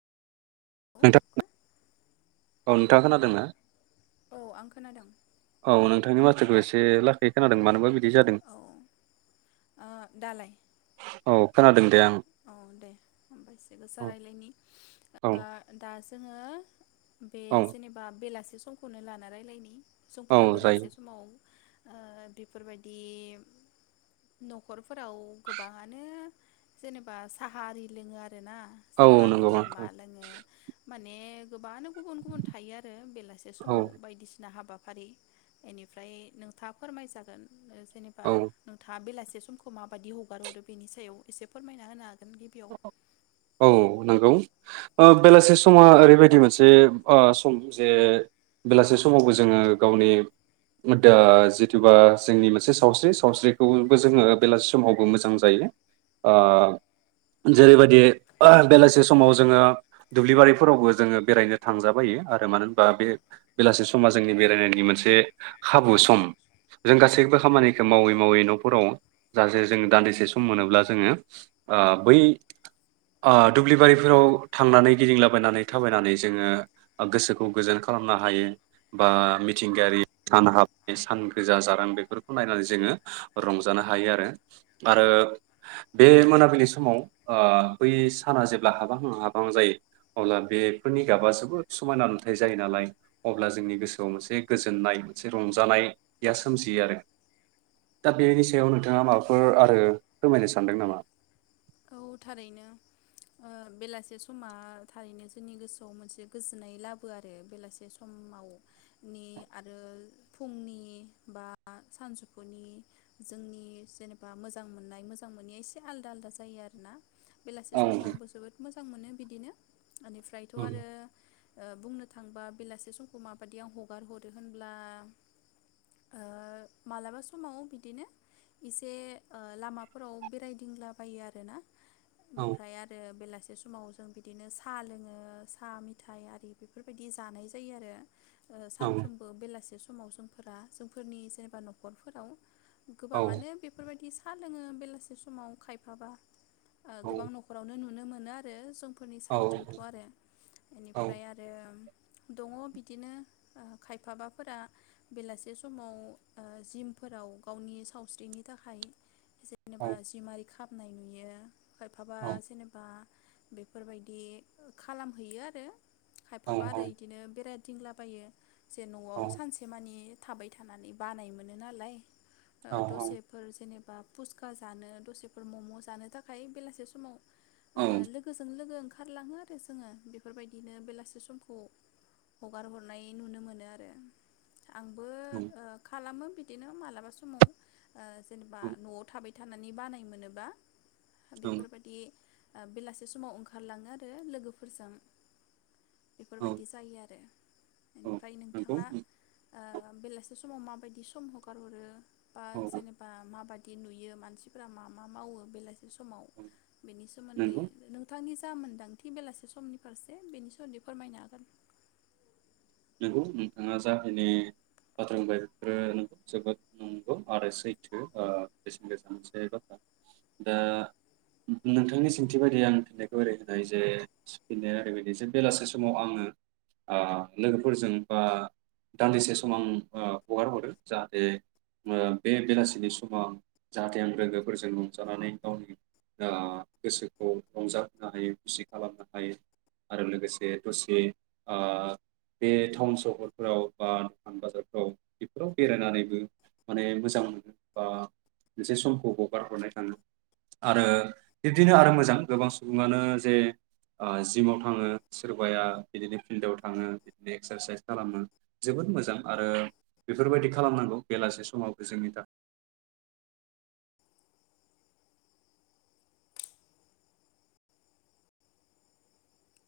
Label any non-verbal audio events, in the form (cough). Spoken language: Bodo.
(unintelligible) औ नोंथाङा खोनादों ना? औ आं खोनादों। औ नोंथांनि माथोखौ एसे लासै खोनादों मानोबा बि बिदि जादों औ ओ दालाय औ। खोना (unintelligible) दों औ दे होमबा एसे गोसा औ रायलायनि औ ओ दा जोङो बे औ जेनेबा बेलासि समखौनो लाना रायज्लायनि औ सुबुंफोरा जायो बेलासे समाव ओ बेफोरबायदि न'खरफोराव गोबाङानो जेनेबा साहा आरि लोङो आरो आरोना औ साहा नंगौ लोङो औ मा लोङो माने गोबाङानो गुबुन गुबुन थायो आरो बेलासे औ समाव बायदिसिना हाबा हाबाफारि बेनिफ्राय नोंथाङा फोरमायजागोन। जेनेबा औ नोंथाङा बेलासे समखौ माबायदि हगार हरो बेनि सायाव एसे फोरमायना होनो हा औ नंगौ। ओ बेलासे समा ओरैबायदि मोनसे ओ सम जे बेलासे समावबो जोङो गावनि जिथुबा जोंनि मोनसे सावस्रि सावस्रिखौबो जोङो बेलासि समावबो मोजां जायो ओ जेरैबायदि ओ बेलासे समाव जोङो दुब्लि बारिफोरावबो जोङो बेरायनो थांजाबायो आरो मानो होनबा बे बेलासे समा जोंनि बेरायनायनि मोनसे खाबु सम जों गासैबो खामानिखौ मावै मावै न'फोराव जाहाथे जों दान्दिसे सम मोनोब्ला जोङो ओ बै ओ दुब्लिबारिफोराव थांनानै गिदिंलाबायनानै थाबायनानै जोङो गोसोखौ गोजोन खालामनो हायो बा मिथिंगायारि सान हाब सान गोजा जारां बेफोरखौ नायनानै जोङो रंजानो हायो आरो आरो बे मोनाबिलि समाव ओ बै साना जेब्ला हाबहां हाबहां जायो अब्ला बेफोरनि गाबा जोबोद समायना नुथाय जायो नालाय अब्ला जोंनि गोसोआव मोनसे गोजोननाय मोनसे रंजानाया सोमजियो आरो दा बेनि सायाव नोंथाङा माबाफोर आरो फोरमायनो सानदों नामा औ थारैनो बेलासे ओ समा थारैनो जोंनि गोसोआव मोनसे गोजोननाय लाबो आरो बेलासे समावनि आरो फुंनि बा सानजौफुनि जोंनि जेनेबा मोजां मोननाय मोजां मोनैया एसे आलदा आलदा जायो आरोना। बेलासि औ समखौ उम आंबो जोबोद मोजां मोनो। बिदिनो एनिफ्रायथ' आरो ओ बुंनो थांबा बेलासे समखौ माबायदि आं हगार हरो होनब्ला ओ मालाबा समाव बिदिनो एसे लामाफोराव बेरायदिंब्ला बायो आरो ना औ ओमफ्राय आरो बेलासि बे समाव जों बिदिनो सा लोङो सा मेथाइ आरि बेफोरबायदि जानाय जायो आरो ओ औ सानफ्रोमबो बेलासे सम समाव जोंफोरा जोंफोरनि जेनेबा न'खरफोराव गोबाङानो बेफोरबायदि स सा लोङो बेलासे समाव खायफ बाबा औ गोबां न'खरावनो नुनोमोन। (inaudible) फोरनि औ साइडथिंथ' आरो औ बेनिफ्राय आरो दङ बिदिनो खायफाबाफोरा बेलासे समाव ओ जिमफोराव गावनि सावस्रिनि थाखाय। औ एसेमारि। खामनाय नुयो खायफाबा जेनेबा बेफोरबायदि खालामहैयो आरो। औ खायफाबा औ आरो इदिनो बेराय थिंलाबायो। जे न'आव सानसे मानि थाबाय थानानै बानाय मोनो नालाय औ औ दसेफोर जेनेबा बा फुसखा जानो दसे फोर मम' जानो थाखाय बेलासे समाव ओ लोगोजों लोगो ओंखार ओंखारलाङो आरो जोङो बेफोरबायदिनो बेलासि समखौ हगार हरनाय नुनो मोनो आरो आंबो औ ओ खालामो बिदिनो मालाबा समाव ओ जेनेबा न'आव थाबाय थ थनानै बानाय मोनोब बा बेफोरबायदि ओ बेलासे समाव ओंखारलाङो आरो लोगोफोरजों बेफोरबायदि जायो आरो बेनिफ्राय नंगौ नोंथाङा ओ बेलासि समाव माबायदि सम हगार हरो बा जेनेबा मा बा बिदि नुयो मानसिफोरा मा मा मावो बेलासि समाव औ बेनि सोमोन्दै नंगौ नोंथांनि जा मोनदांथि बेलासे समनि फारसे बेनि सोमोन्दै फोरमायनो हागोन नंगौ नोंथाङा जाखिनि बाथ्रा बुंबाय बेफोरो नोंगौ जोबोद नंगौ आरो सैथो बेसेन गोसा मोनसे बाथ्रा दा नोंथांनि सोंथि बायदियै आं फिननायखौ ओरै होनाय जे फिननाया ओरैबायदि जे बेलासे समाव आङो आ लोगोफोरजों बा दान्दिसे सम आं हगार हरो जाहाथे बे बेलासिनि समाव जाहाथे आं लोगोफोरजों रंजानानै गावनि गोसोखौ रंजाहोनो हायो खुसि खालामनो हायो आरो लोगोसे दसे आ बे टाउन सहरफोराव बा दखान बाजारफ्राव बेफोराव बेरायनानैबो माने मोजां मोनो बा मोनसे समखौ हगार हरनाय थाङो आरो बिब्दिनो आरो मोजां गोबां सुबुङानो जे जिमाव थाङो सोरबाया बिदिनो फिल्डआव थाङो बिदिनो एक्सारसाइस खालामनो जोबोद मोजां आरो बेफोरबायदि खालामनांगौ बेलासे समाव बे जोंनि थाखाय